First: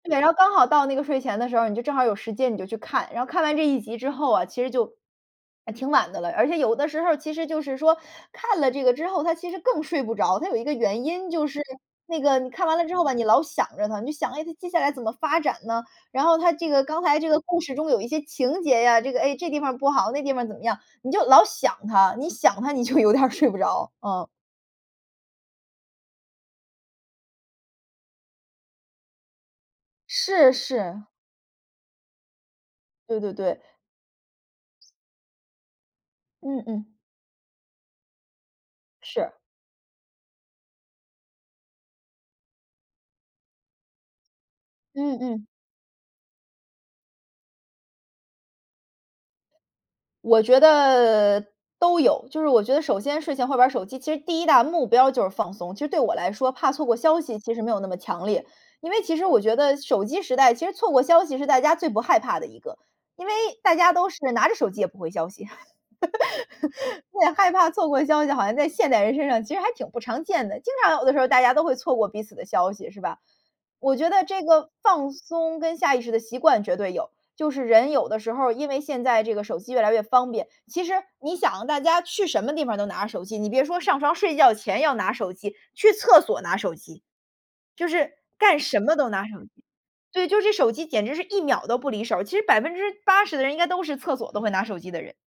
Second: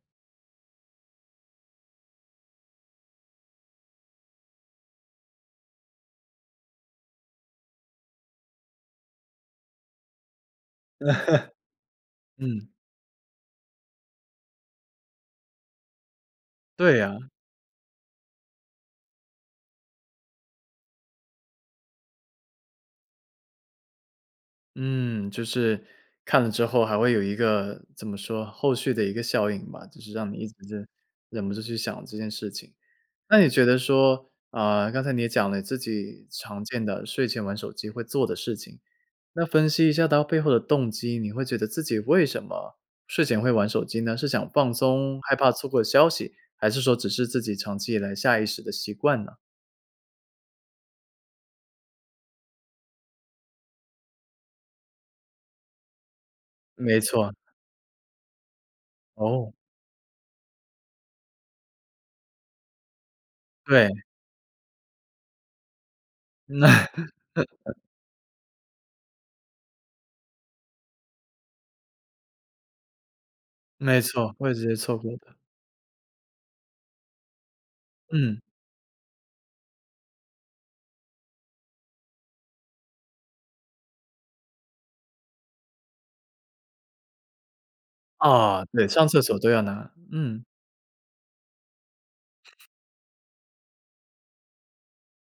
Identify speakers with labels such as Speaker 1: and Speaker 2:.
Speaker 1: 对，然后刚好到那个睡前的时候，你就正好有时间你就去看，然后看完这一集之后啊，其实就还挺晚的了。而且有的时候其实就是说，看了这个之后它其实更睡不着，它有一个原因就是 那个你看
Speaker 2: 嗯。
Speaker 1: 完了之后吧你老想着它，你想它接下来怎么发展呢？然后它这个
Speaker 2: 对
Speaker 1: 刚
Speaker 2: 啊。
Speaker 1: 才这个故事中有一些情节啊，这个哎，这地方不好那地方怎么样，你就老想它，你想它你就有点睡不着。嗯。
Speaker 2: 嗯，就是看了之后还会有一个怎么说后续的一个效应吧。就是让你一
Speaker 1: 是
Speaker 2: 直
Speaker 1: 是。
Speaker 2: 忍不住去想这件事情，
Speaker 1: 对对
Speaker 2: 那你
Speaker 1: 对。
Speaker 2: 觉得说呃，刚才你也讲了自己常
Speaker 1: 嗯
Speaker 2: 见
Speaker 1: 嗯。
Speaker 2: 的睡前玩手机会做的事情，
Speaker 1: 是。
Speaker 2: 那分析一下它背后的动机，你会觉得自己为什么睡前会玩手机呢？是想放
Speaker 1: 嗯
Speaker 2: 松，害
Speaker 1: 嗯。
Speaker 2: 怕错过消息，还是说只是自己长期以来下意识的习惯呢？
Speaker 1: 我觉得都有。就是我觉得首先睡前玩会手机，其实第1大目标就是放松，其实对我来说怕错过
Speaker 2: 没
Speaker 1: 消
Speaker 2: 错。
Speaker 1: 息其实没有那么强烈。因为其实我
Speaker 2: 哦。
Speaker 1: 觉得手机时代，其实错过消息是大家最不害怕的一个，因为大家
Speaker 2: 对。
Speaker 1: 都是拿着手机也不回消息。对，害怕 错过消息好像在现代人身上其实还挺不常见的，经常有的时候大家都会错过彼此的消息，是吧。我
Speaker 2: 没
Speaker 1: 觉得
Speaker 2: 错，
Speaker 1: 这
Speaker 2: 会直
Speaker 1: 个
Speaker 2: 接错
Speaker 1: 放
Speaker 2: 过的。
Speaker 1: 松跟下意识的习惯绝对有，就是人有的时
Speaker 2: 嗯。
Speaker 1: 候因为现在这个手机越来越方便，其实你想大家去什么地方都拿着手机，你别说上床睡觉前要拿手机，去厕所拿手机。就是干
Speaker 2: 啊，
Speaker 1: 什
Speaker 2: 对，
Speaker 1: 么
Speaker 2: 上
Speaker 1: 都
Speaker 2: 厕
Speaker 1: 拿
Speaker 2: 所
Speaker 1: 手机。
Speaker 2: 都要拿，
Speaker 1: 对，就
Speaker 2: 嗯。
Speaker 1: 是手机简直是1秒都不离手，其实80%的人应该都是厕所都会拿手机的人。